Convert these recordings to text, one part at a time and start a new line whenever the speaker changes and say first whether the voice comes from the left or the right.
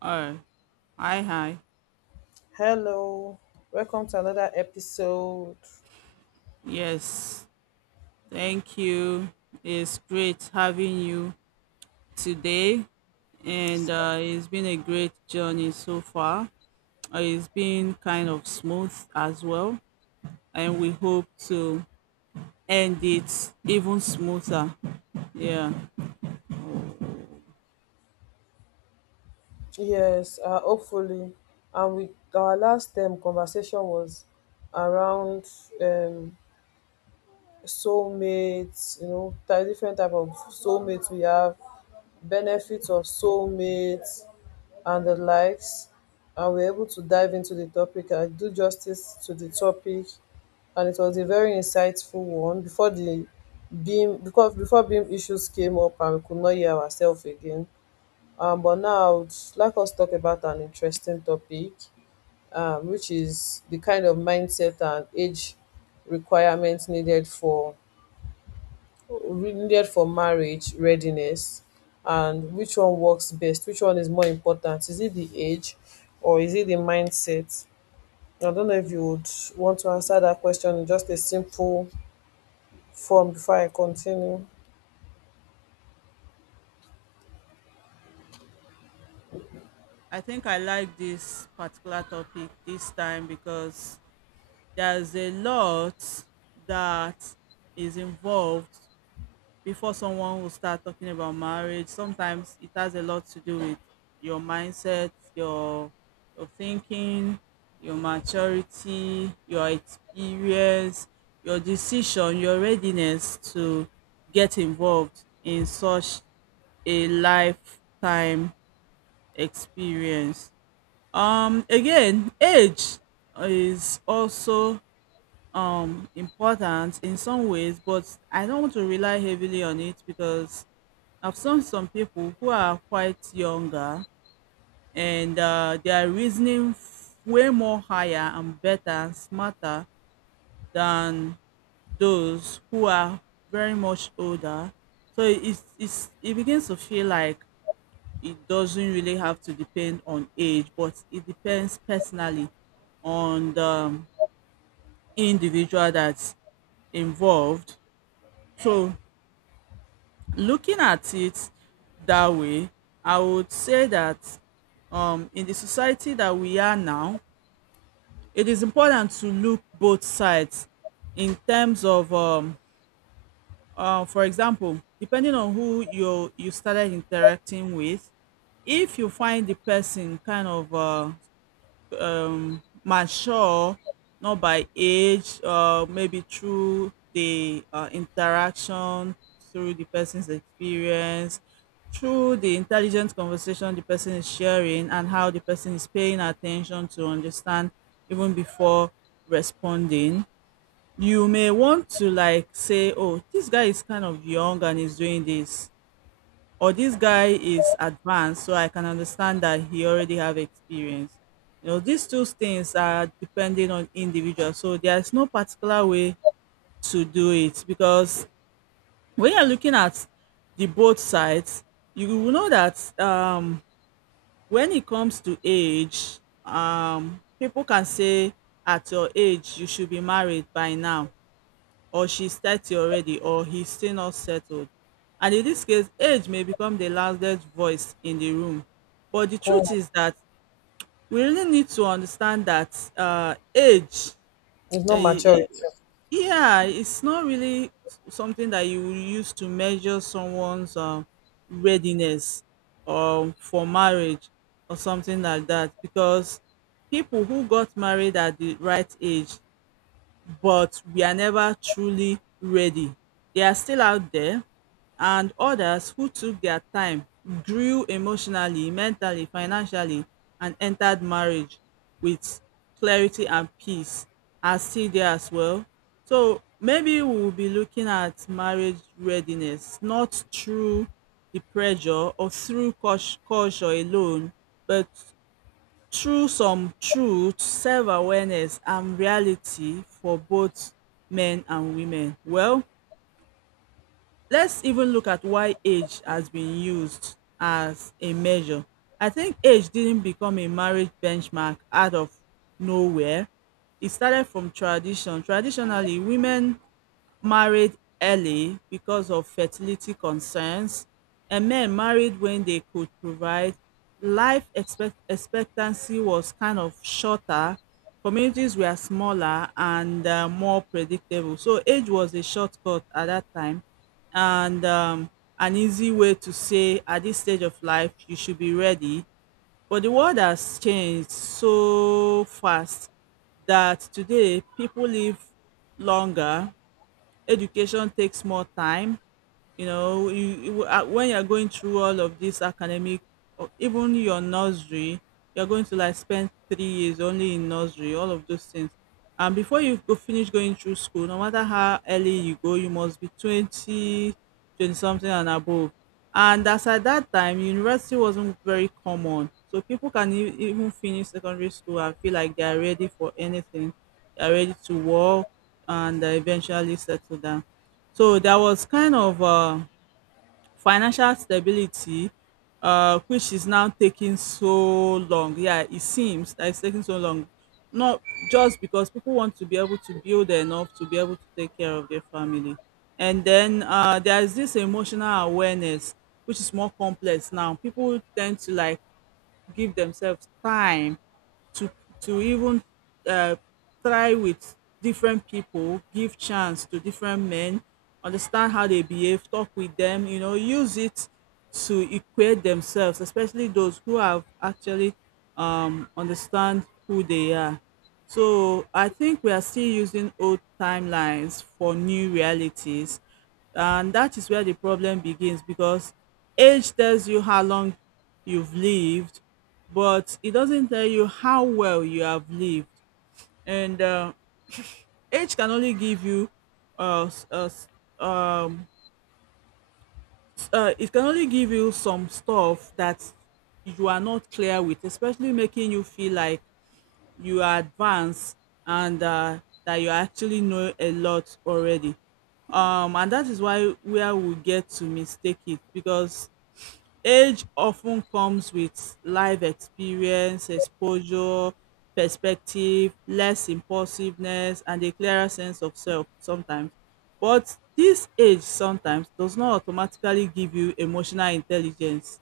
right: Oh, hi, hi.
left: Hello, welcome to another episode.
right: Yes, thank you. It's great having you today, and it's been a great journey so far. It's been kind of smooth as well, and we hope to end it even smoother. Yeah,
left: Yes, hopefully, and with our last conversation was around um, soulmates, you know, different type of soulmates we have, benefits of soulmates and the likes. And we're able to dive into the topic and do justice to the topic. And it was a very insightful one before the beam, because before beam issues came up and we could not hear ourselves again. But now I would like us to talk about an interesting topic, which is the kind of mindset and age requirements needed for needed for marriage readiness, and which one works best, which one is more important? Is it the age or is it the mindset? I don't know if you would want to answer that question in just a simple form before I continue.
right: I think I like this particular topic this time because there's a lot that is involved before someone will start talking about marriage. Sometimes it has a lot to do with your mindset, your thinking, your maturity, your experience, your decision, your readiness to get involved in such a lifetime experience. Again, age is also important in some ways, but I don't want to rely heavily on it because I've seen some people who are quite younger, and they are reasoning way more higher and better and smarter than those who are very much older. So it begins to feel like it doesn't really have to depend on age, but it depends personally on the individual that's involved. So, looking at it that way, I would say that in the society that we are now, it is important to look both sides in terms of, for example, depending on who you started interacting with. If you find the person kind of mature, not by age, or maybe through the interaction, through the person's experience, through the intelligent conversation the person is sharing, and how the person is paying attention to understand even before responding. You may want to like say, oh, this guy is kind of young and is doing this, or this guy is advanced, so I can understand that he already have experience. These two things are depending on individual, so there's no particular way to do it, because when you're looking at the both sides you will know that when it comes to age, people can say at your age you should be married by now, or she's 30 already, or he's still not settled. And in this case, age may become the loudest voice in the room. But the
left: Mm,
right: truth is that we really need to understand that age,
left: it's
right: uh,
left: not maturity.
right: yeah, it's not really something that you will use to measure someone's readiness for marriage or something like that, because people who got married at the right age but we are never truly ready. They are still out there, and others who took their time grew emotionally, mentally, financially, and entered marriage with clarity and peace are still there as well. So maybe we'll be looking at marriage readiness, not through the pressure or through culture alone, but through some truth, self awareness and reality for both men and women. Well, let's even look at why age has been used as a measure. I think age didn't become a marriage benchmark out of nowhere. It started from tradition. Traditionally, women married early because of fertility concerns, and men married when they could provide. Life expectancy was kind of shorter, communities were smaller, and more predictable. So, age was a shortcut at that time, and an easy way to say at this stage of life, you should be ready. But the world has changed so fast that today people live longer, education takes more time. You know you, you When you're going through all of this academic, or even your nursery, you're going to like spend 3 years only in nursery, all of those things. And before you go finish going through school, no matter how early you go, you must be 20, 20 something and above. And as at that time university wasn't very common, so people can even finish secondary school and feel like they are ready for anything, are ready to work, and eventually settle down. So there was kind of financial stability, which is now taking so long. Yeah, it seems that it's taking so long. Not just because people want to be able to build enough to be able to take care of their family. And then there is this emotional awareness, which is more complex now. People tend to like give themselves time to to even uh, try with different people, give chance to different men, understand how they behave, talk with them, use it to equate themselves, especially those who have actually understand who they are. So I think we are still using old timelines for new realities, and that is where the problem begins, because age tells you how long you've lived, but it doesn't tell you how well you have lived. And age can only give you s- um, it can only give you some stuff that you are not clear with, especially making you feel like you are advanced, and that you actually know a lot already. And that is why where we get to mistake it, because age often comes with life experience, exposure, perspective, less impulsiveness, and a clearer sense of self sometimes. But this age sometimes does not automatically give you emotional intelligence.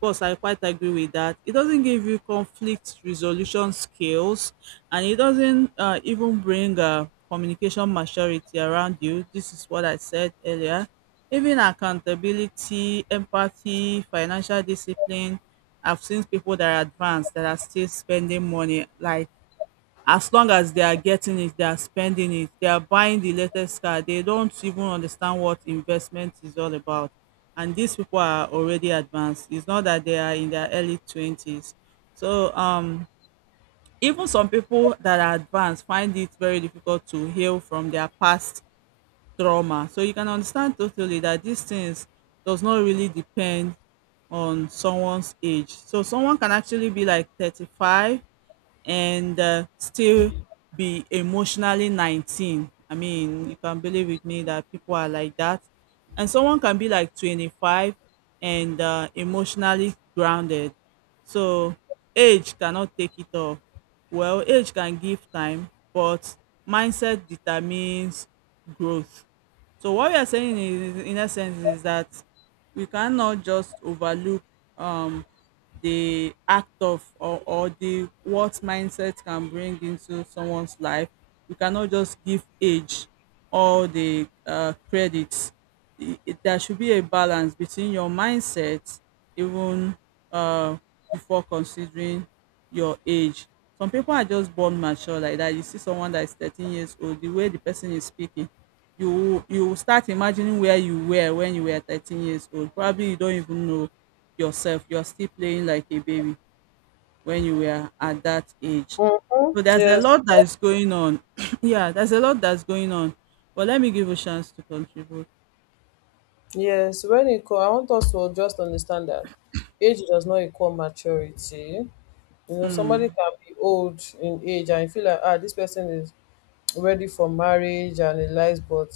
right: Course, I quite agree with that. It doesn't give you conflict resolution skills, and it doesn't even bring communication maturity around you. This is what I said earlier. Even accountability, empathy, financial discipline. I've seen people that are advanced that are still spending money like, as long as they are getting it, they are spending it, they are buying the latest car, they don't even understand what investment is all about. And these people are already advanced. It's not that they are in their early 20s. So, even some people that are advanced find it very difficult to heal from their past trauma. So, you can understand totally that these things does not really depend on someone's age. So, someone can actually be like 35 and still be emotionally 19. I mean, you can believe with me that people are like that. And someone can be like 25 and emotionally grounded. So, age cannot take it off. Well, age can give time, but mindset determines growth. So what we are saying is, in essence, is that we cannot just overlook um, the act of, or the what mindset can bring into someone's life. We cannot just give age all the credits. There should be a balance between your mindset, even uh, before considering your age. Some people are just born mature like that. You see someone that is 13 years old, the way the person is speaking, you start imagining where you were when you were 13 years old. Probably you don't even know yourself. You're still playing like a baby when you were at that age. So there's a
left: Yes,
right: lot that is going on. Yeah, there's a lot that's going on. But let me give a chance to contribute.
left: yes, when it comes, I want us to just understand that age does not equal maturity. You know, somebody
right: Mm.
left: can be old in age and you feel like, ah, this person is ready for marriage and a life, but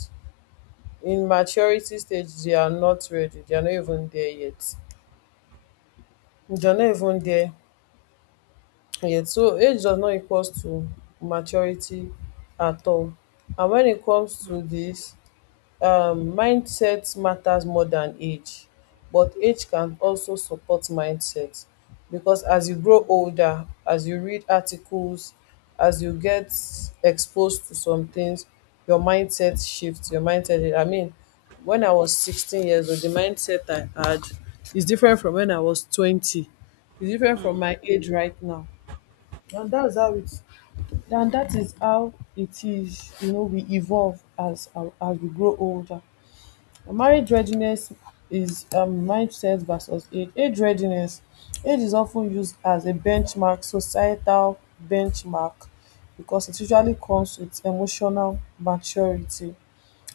left: in maturity stage they are not ready. They are not even there yet. They are not even there yet. So age does not equals to maturity at all. And when it comes to this, mindset matters more than age, but age can also support mindset, because as you grow older, as you read articles, as you get exposed to some things, your mindset shifts. Your mindset, I mean, when I was 16 years old, the mindset I had is different from when I was 20. It's different from my age right now. and that's how it and that is how it is. You know, we evolve as we grow older. Marriage readiness is, mindset versus age. Age readiness. Age is often used as a benchmark, societal benchmark, because it usually comes with emotional maturity,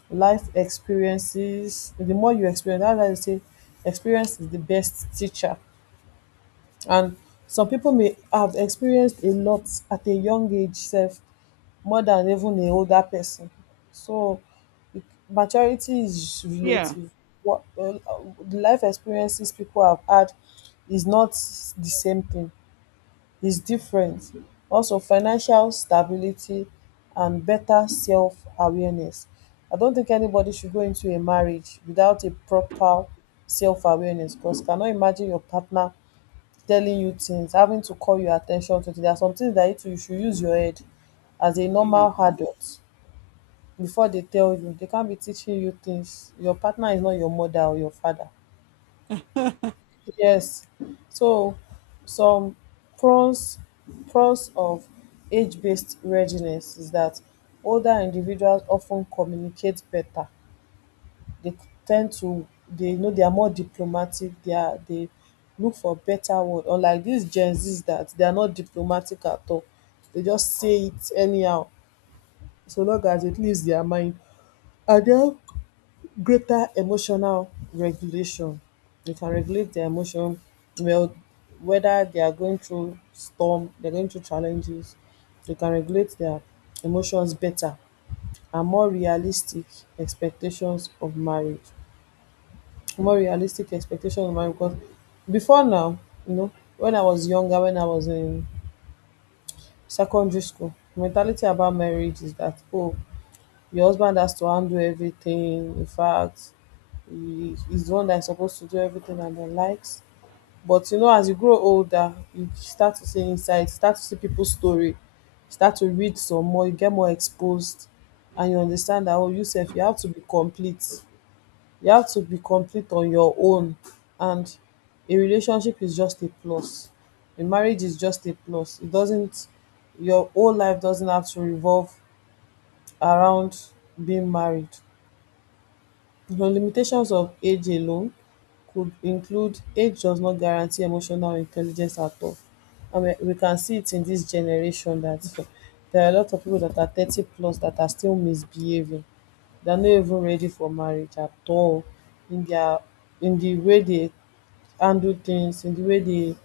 left: life experiences. The more you experience, that's why they say experience is the best teacher. And some people may have experienced a lot at a young age self more than even a older person. So it- Maturity is
right: Yeah.
left: relative. What the life experiences people have had is not the same thing, is different. Also financial stability and better self awareness. I don't think anybody should go into a marriage without a proper self awareness, cos cannot imagine your partner telling you things, having to call your at ten tion to things. There are some things that you too you should use your head as a
right: Mm.
left: normal adult before they tell you. They can't be teaching you things. Your partner is not your mother or your father. Yes. So some pros pros of age-based readiness is that older individuals often communicate better, dey ten d to dey, you know, they are more diplomatic, they are dey look for better word, unlike dis gen z's that they are not diplomatic at all. Dey just say it anyhow, so long as it leaves their mind, and they have greater emotional regulation. They can regulate their emotion well, whether they are going through storm, they are going through challenges, they can regulate their emotions better. And more realistic expectations of marriage, more realistic expectation of mine, because before now, you know, when I was younger, when I was in secondary school, mentality about marriage is that, oh, your husband has to handle everything. In fact, he's the one that's supposed to do everything and the likes. But you know, as you grow older, you start to see insights, start to see people's story, start to read some more, you get more exposed, and you understand that, oh, you self, you have to be complete. You have to be complete on your own, and a relationship is just a plus. A marriage is just a plus. It doesn't Your whole life doesn't have to revolve around being married. The limitations of age alone could include age does not guarantee emotional intelligence at all. And we can see it in this generation that there are a lot of people that are 30 plus that are still misbehaving. They're not even ready for marriage at all, in their, in the way they handle things, in the way they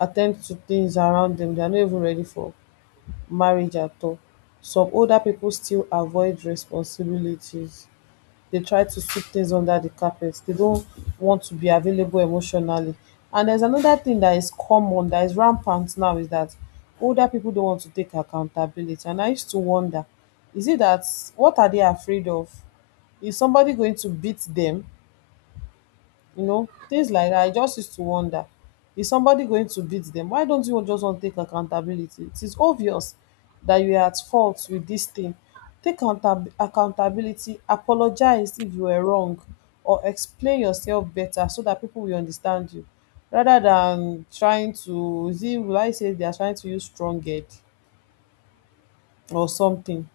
left: attend to things around them. They're not even ready for marriage at all. Some older people still avoid responsibilities, they try to sweep things under the carpet. They don't want to be available emotionally. And there's another thing that is common, that is rampant now, is that older people don't want to take accountability. And I used to wonder, is it that, what are they afraid of? Is somebody going to beat them? You know, things like that. I just used to wonder, is somebody going to beat them? Why don't you just want to take accountability? It is obvious that you are at fault with this thing. Take accountability, apologize if you were wrong, or explain yourself better so that people will understand you, rather than trying to, is it, will I say they are trying to use strong head or something.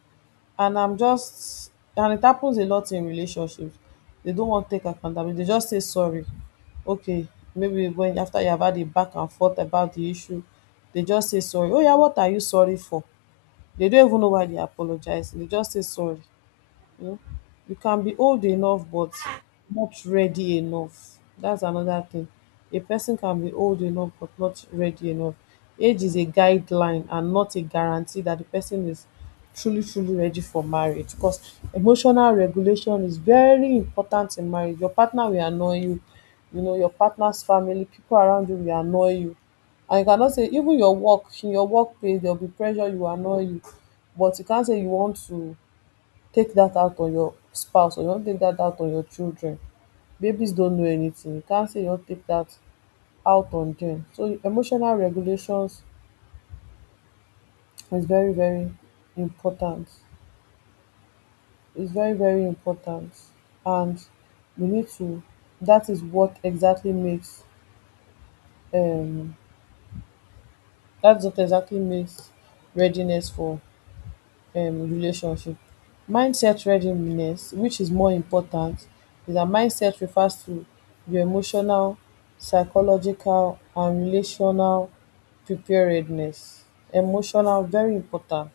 left: And I'm just and it happens a lot in relationships. They don't want to take accountability. They just say sorry. Okay, maybe when after you have had a back and forth about the issue, they just say sorry. Oh yeah, what are you sorry for? They don't even know why they apologizing. They just say sorry. You know, you can be old enough but not ready enough. That's another thing. A person can be old enough but not ready enough. Age is a guideline and not a guarantee that the person is truly, truly ready for marriage, because emotional regulation is very important in marriage. Your partner will annoy you, you know, your partner's family, people around you will annoy you. And you cannot say, even your work, in your workplace, there'll be pressure, you will annoy you. But you can't say you want to take that out on your spouse, or you wan take that out on your children. Babies don't know anything, you can't say you wan take that out on them. So emotional regulations is very very important. It's very very important, and we need to That is what exactly makes um that's what exactly makes readiness for relationship. Mindset readiness, which is more important, is dat mindset refers to your emotional, psychological and relational preparedness. Emotional very important,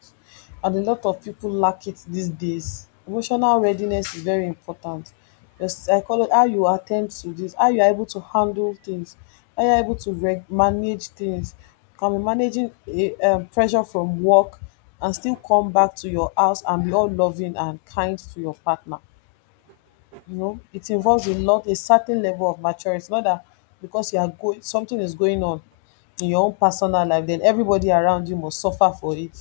left: and a lot of people lack it these days. Emotional readiness is very important. The psycholo, how you attend to this, how you are able to handle things, how you are able to reg manage things. You can be managing a pressure from work and still come back to your house and be all loving and kind to your partner. You know, it involves a lot, a certain level of maturity. Not that because you are going, something is going on in your own personal life, then everybody around you must suffer for it,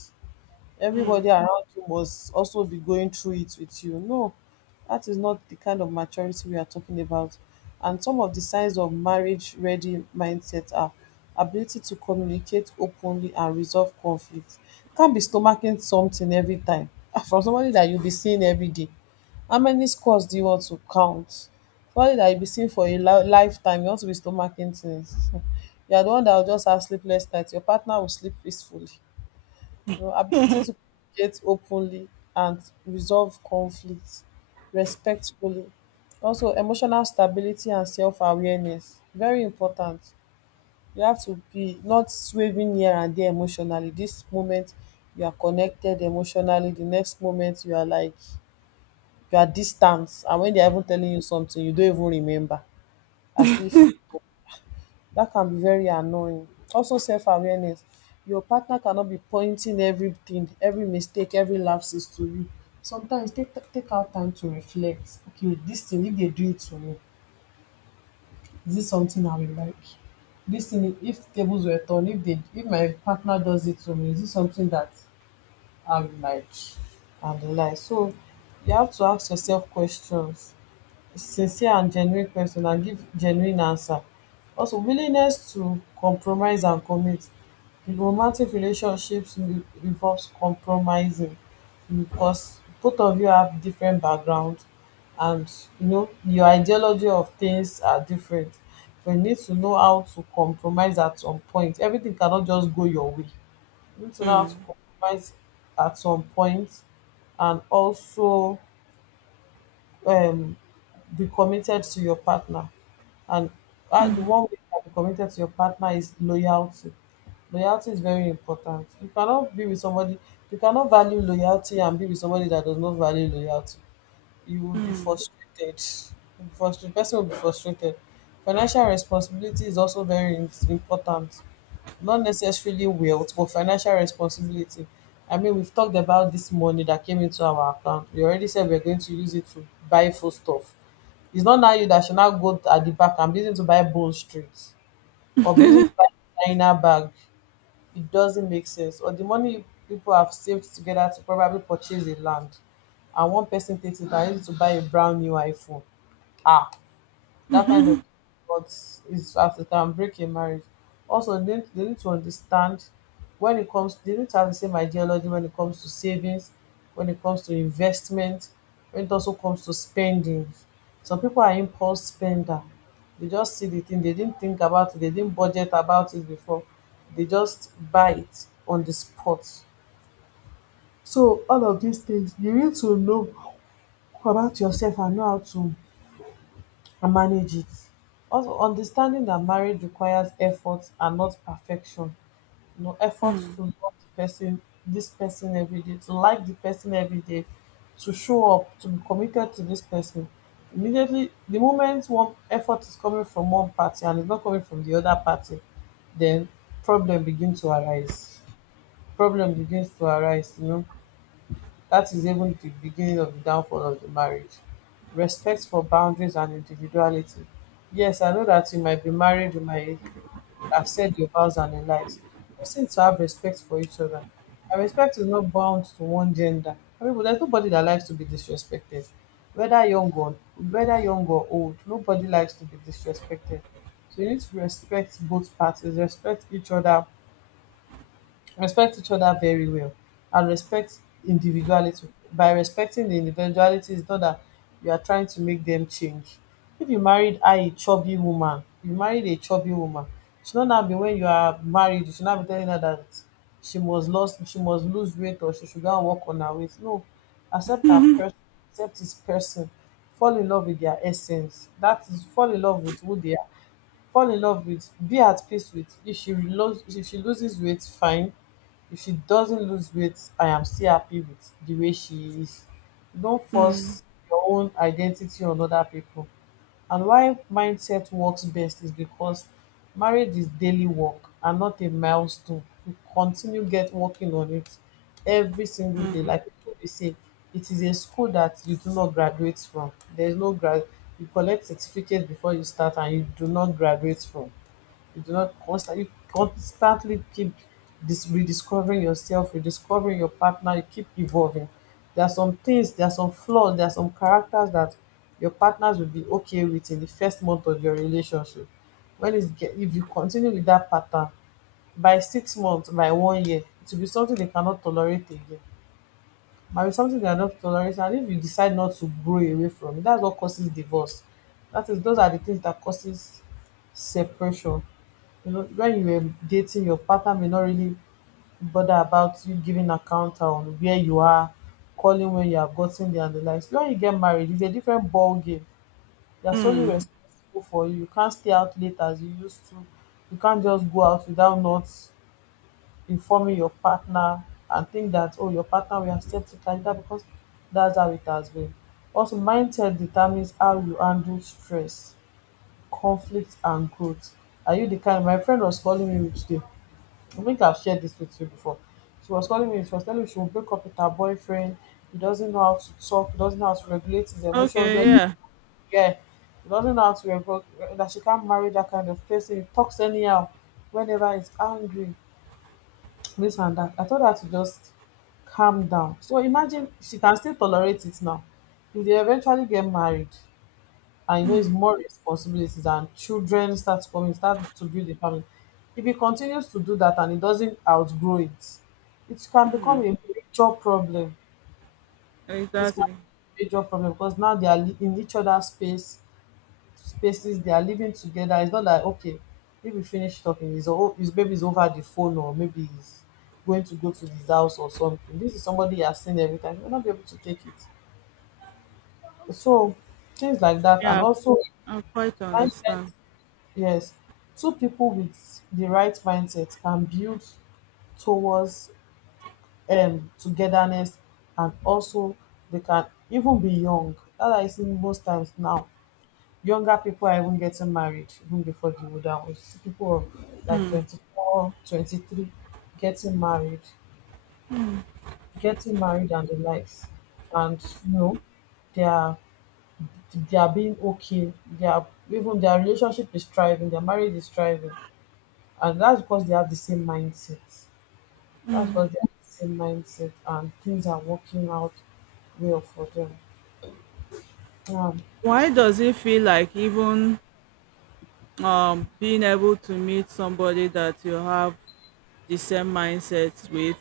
left: everybody around you must also be going through it with you. No, that is not the kind of maturity we are talking about. And some of the signs of marriage ready mindset are ability to communicate openly and resolve conflict. Can't be stomaching something every time. Ah, from somebody that you'll be seeing every day. How many scores do you want to count? Somebody that you'll be seeing for a lifetime, you want to be stomaching things. You are the one that will just have sleepless nights. Your partner will sleep peacefully. Your ability to communicate openly and resolve conflicts respectfully. Also, emotional stability and self-awareness, very important. You have to be not swerving here and there emotionally. This moment you are connected emotionally, the next moment you are like you are distant, and when they are even telling you something, you don't even remember, as if, that can be very annoying. Also self awareness. Your partner cannot be pointing everything, every mistake, every lapses to you. Sometimes take out time to reflect. Okay, this thing if dey do it to me, is this something I will like? This thing if tables were turned, if my partner does it to me, is this something that I will like? And the like. So you have to ask yourself questions, sincere and genuine question, and give genuine answer. Also willingness to compromise and commit. In Romantic relationships, involves compromising, because both of you have different background, and you know your ideology of things are different. But you need to know how to compromise at some point. Everything cannot just go your way. You need to know how to
right: Mm.
left: compromise at some point, and also, um, be committed to your partner. And the one way you can be committed to your partner is loyalty. Loyalty is very important. You cannot be with somebody, you cannot value loyalty and be with somebody that does not value loyalty, you will be frustrated. The person will be frustrated. Financial responsibility is also important. Not necessarily wealth, but financial responsibility. I mean, we've talked about this money that came into our account. We already said we're going to use it to buy food stuff. It's not now you that should now go at the back and be using to buy Bone Street or be using to buy China bag, it doesn't make sense, or the money people have saved together to probably purchase a land and one person takes it and uses it to buy a brand new iphone. Ah, that kind of, but it's as it can break a marriage. Also, they need to understand when it comes, they need to have the same ideology when it comes to savings, when it comes to investment, when it also comes to spending. Some people are impulse spender. They just see the thing, they didn't think about it, they didn't budget about it before. They just buy it on the spot. So all of these things, you need to know about yourself and know how to and manage it. Also, understanding that marriage requires effort and not perfection. You know, effort to love the person, this person every day, to like the person every day, to show up, to be committed to this person. Immediately, the moment one effort is coming from one party and it's not coming from the other party, then problem begin to arise. Problem begins to arise, you know. That is even the beginning of the downfall of the marriage. Respect for boundaries and individuality. Yes, I know that you might be married, you might have said your vows and your lives. Person to have respect for each other. And respect is not bound to one gender. I mean, but there's nobody that likes to be disrespected. Whether young or whether young or old, nobody likes to be disrespected. So you need to respect both parties, respect each other, respect each other very well, and respect individuality. By respecting the individuality, it's not that you are trying to make them change. If you married a chubby woman, you married a chubby woman. It should not now be when you are married you should not be telling her that she must lose weight, or she should go and work on her weight. No, accept her person, accept his person, fall in love with their essence, that is fall in love with who they are, fall in love with, be at peace with. If she loses weight, fine. If she doesn't lose weight, I am still happy with the way she is. Don't
right: Mm.
left: force your own identity on other people. And why mindset works best is because marriage is daily work and not a milestone. You continue get working on it every single day. Like people dey say, it is a school that you do not graduate from. There is no grad. You collect certificate before you start and you do not graduate from. You do not constantly keep dis rediscovering yourself, rediscovering your partner, you keep evolving. There are some things, there are some flaws, there are some characters that your partners will be okay with in the first month of your relationship. When it's get If you continue with that pattern, by 6 months, by 1 year, it will be something they cannot tolerate again. Might be something they are not tolerating, and if you decide not to grow away from it, that's what causes divorce. That is Those are the things that causes separation. You know, when you were dating, your partner may not really bother about you giving account on where you are, calling when you have gotten there and the likes. When you get married, it's a different ball game. They are solely
right: Mm.
left: responsible for you. You can't stay out late as you used to. You can't just go out without not informing your partner and think that oh, your partner will accept it like that because that's how it has been. Also mindset determines how you handle stress, conflict and growth. Are you the kind, my friend was calling me today, I think I've shared this with you before. She was calling me, she was telling me she will break up with her boyfriend. He doesn't know how to talk, he doesn't know how to regulate his emotions
right: Okay,
left: when,
right: yeah.
left: yeah. He doesn't know how to regulate, that she can't marry that kind of person. He talks anyhow whenever he's angry, this and that. I told her to just calm down. So imagine she can still tolerate it now. If they eventually get married, and you know it's more responsibilities and children start coming, start to build a family, if he continues to do that and he doesn't outgrow it, it can become a major problem. It can
right: Exactly.
left: be a major problem because now they are in each other's spaces, they are living together. It's not like okay, if we finish talking his baby's over the phone or maybe he's going to go to his house or something, this is somebody he has seen every time, he will not be able to take it. So things like that, and
right: Yeah,
left: also,
right: I quite understand.
left: yes, two people with the right mindset can build towards togetherness. And also they can even be young. That I see most times now, younger people are even getting married even before the older ones. See, people of like 24, 23, getting married, getting married and the likes. And you know, they are they are being okay. They are even their relationship is thriving, their marriage is thriving. And that's because they have the same mindset. That's because they have the same mindset and things are working out well for them. Um,
right: Why does it feel like even being able to meet somebody that you have the same mindsets with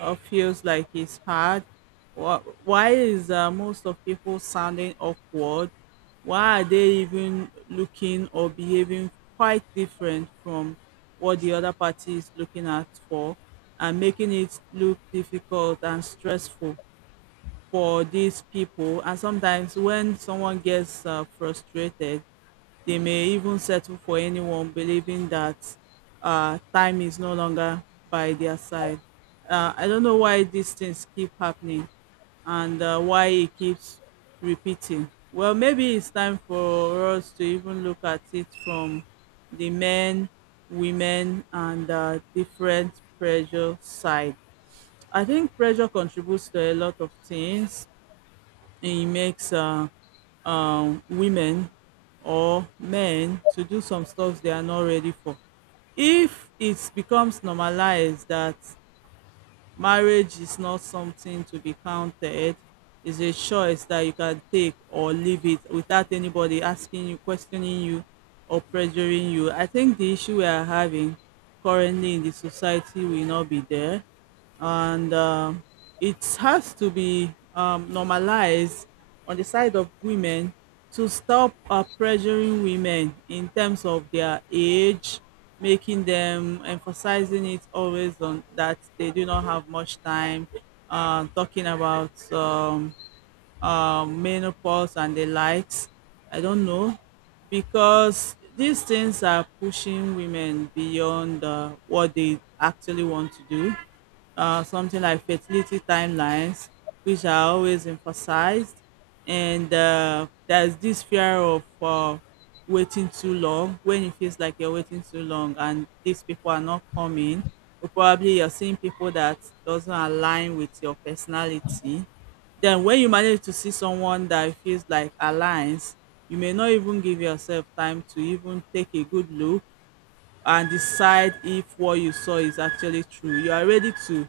right: feels like it's hard? Why is most of people sounding awkward? Why are they even looking or behaving quite different from what the other party is looking at for, and making it look difficult and stressful for these people? And sometimes when someone gets frustrated, they may even settle for anyone, believing that time is no longer by their side. I don't know why these things keep happening, and why it keeps repeating. Well, maybe it's time for us to even look at it from the men, women, and different pressure side. I think pressure contributes to a lot of things. It makes women or men to do some stuff they are not ready for. If it becomes normalized that marriage is not something to be counted, is a choice that you can take or leave it without anybody asking you, questioning you, or pressuring you, I think the issue we are having currently in the society will not be there. And it has to be normalized on the side of women, to stop pressuring women in terms of their age, making them emphasizing it always on that they do not have much time, talking about menopause and the likes. I don't know, because these things are pushing women beyond what they actually want to do. Something like fertility timelines, which are always emphasized, and there's this fear of waiting too long, when it feels like you're waiting too long and these people are not coming. Or probably you're seeing people that doesn't align with your personality, then when you manage to see someone that feels like aligns, you may not even give yourself time to even take a good look and decide if what you saw is actually true. You are ready to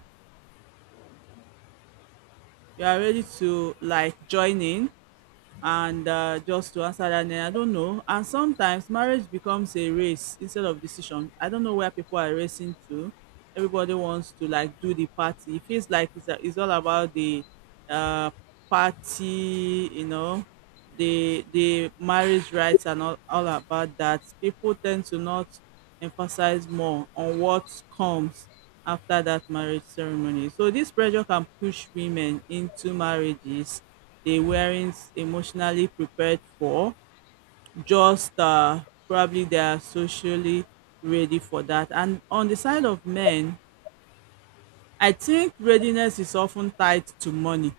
right: like join in and just to answer that. Then I don't know. And sometimes marriage becomes a race instead of decision. I don't know where people are racing to. Everybody wants to like do the party. It feels like it's all about the uh, party, the marriage rights and all about that, people tend to not emphasize more on what comes after that marriage ceremony. So this pressure can push women into marriages they weren't emotionally prepared for, just probably they are socially ready for that. And on the side of men, I think readiness is often tied to money.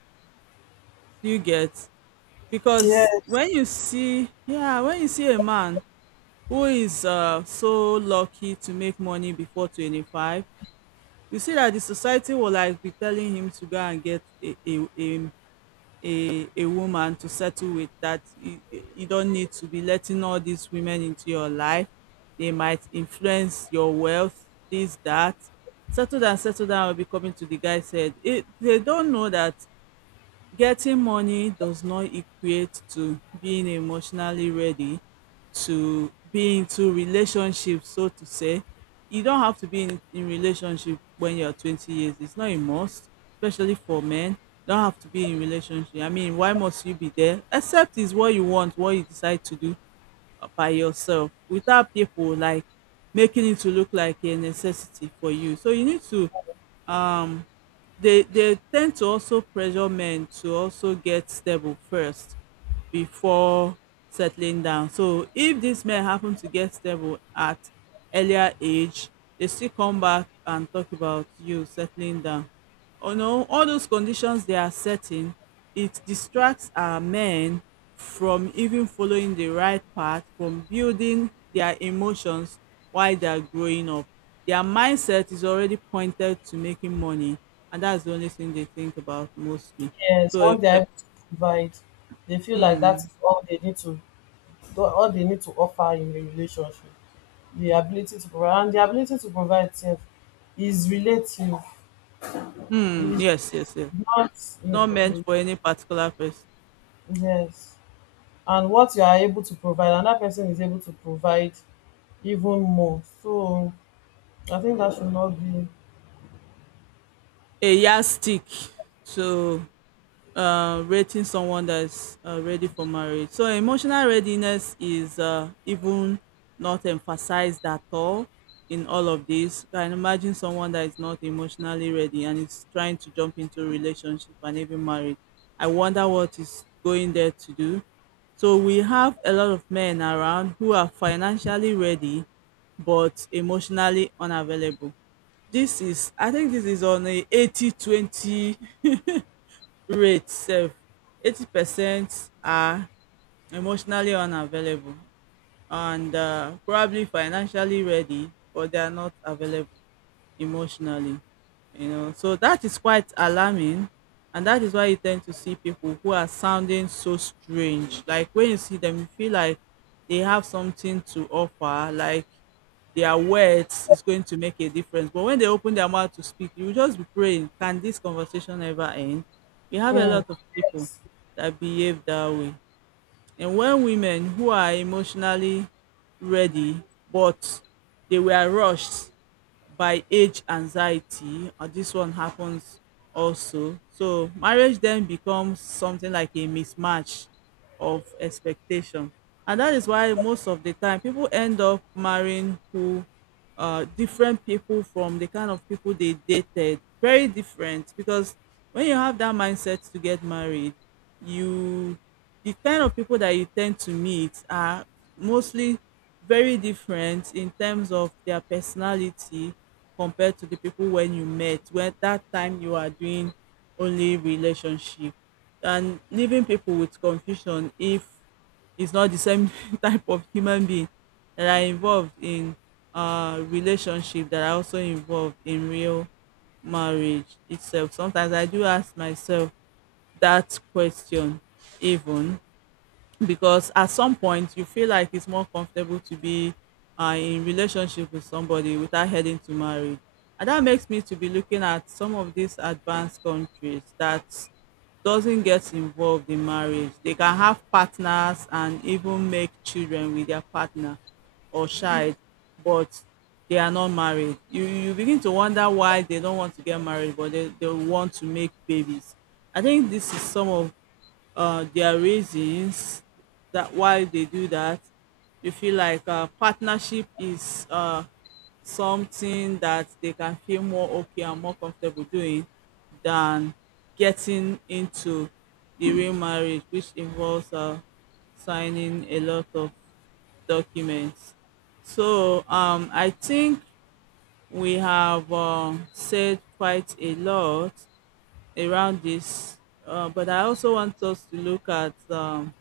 right: Do you get? Because
left: yes,
right: when you see, yeah, when you see a man who is so lucky to make money before 25, you see that the society will like be telling him to go and get a woman to settle with. That you don't need to be letting all these women into your life, they might influence your wealth, this, that. Settle down, settle down will be coming to the guy's head. They don't know that getting money does not equate to being emotionally ready to be into relationship, so to say. You don't have to be in relationship when you're 20 years. It's not a must, especially for men. Don't have to be in relationship. I mean, why must you be there? Except is what you want, what you decide to do by yourself, without people like making it to look like a necessity for you. So you need to um they tend to also pressure men to also get stable first before settling down. So if these men happen to get stable at earlier age, they still come back and talk about you settling down. Oh no, all those conditions they are setting, it distracts our men from even following the right path, from building their emotions while they are growing up. Their mindset is already pointed to making money, and that's the only thing they think about mostly.
left: yes.
right: So,
left: Once they're able to provide, they feel like that
right: mm,
left: is all they need to, all they need to offer in the relationship. The ability to provide, and the ability to provide self, is relative. It
right: mm,
left: is
right: yes, yes, yes.
left: not,
right: Not meant for any particular person.
left: yes. And what you are able to provide, another person is able to provide even more. So I think that should not be.
right: A yardstick. So rating someone that's ready for marriage. So emotional readiness is even not emphasized at all in all of this. Can imagine someone that is not emotionally ready and is trying to jump into a relationship and even marriage. I wonder what is going there to do. So we have a lot of men around who are financially ready but emotionally unavailable. This is I think this is on a 80-20. Rate sef 80% are emotionally unavailable and probably financially ready, but they are not available emotionally, you know. So that is quite alarming, and that is why you tend to see people who are sounding so strange. Like when you see them, you feel like they have something to offer, like their words is going to make a difference. But when they open their mouth to speak, you will just be praying, can this conversation ever end? We have a
left: Mm.
right: lot of people
left: Yes.
right: that behave that way. And when women who are emotionally ready, but they were rushed by age anxiety, and this one happens also. So marriage then becomes something like a mismatch of expectation. And that is why most of the time people end up marrying who different people from the kind of people they dated. Very different, because when you have that mindset to get married, you the kind of people that you tend to meet are mostly very different in terms of their personality compared to the people when you met, when that time you are doing only relationship, and leaving people with confusion if it's not the same type of human being that are involved in relationship that are also involved in real marriage itself. Sometimes I do ask myself that question, even, because at some point you feel like it's more comfortable to be in relationship with somebody without heading to marriage. And that makes me to be looking at some of these advanced countries that doesn't get involved in marriage. They can have partners and even make children with their partner or child, but they are not married. You begin to wonder why they don't want to get married but they want to make babies. I think this is some of their reasons that why they do that. They feel like partnership is something that they can feel more okay and more comfortable doing than getting into the real marriage, which involves signing a lot of documents. So I think we have said quite a lot around this, but I also want us to look at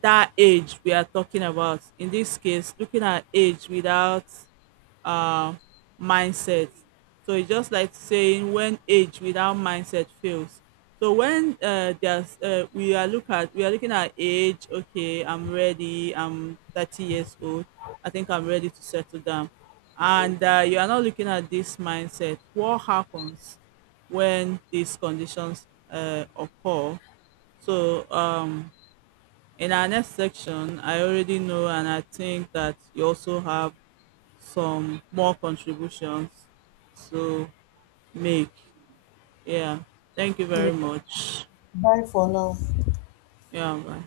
right: that age we are talking about. In this case, looking at age without uh, mindset, so it's just like saying when age without mindset fails. So when there's we are look at we are looking at age, okay, I'm ready, I'm 30 years old, I think I'm ready to settle down, and you are not looking at this mindset, what happens when these conditions occur. So in our next section, I already know, and I think that you also have some more contributions to make. Yeah. Thank you very
left: Yes.
right: much.
left: Bye for now.
right: Yeah, bye.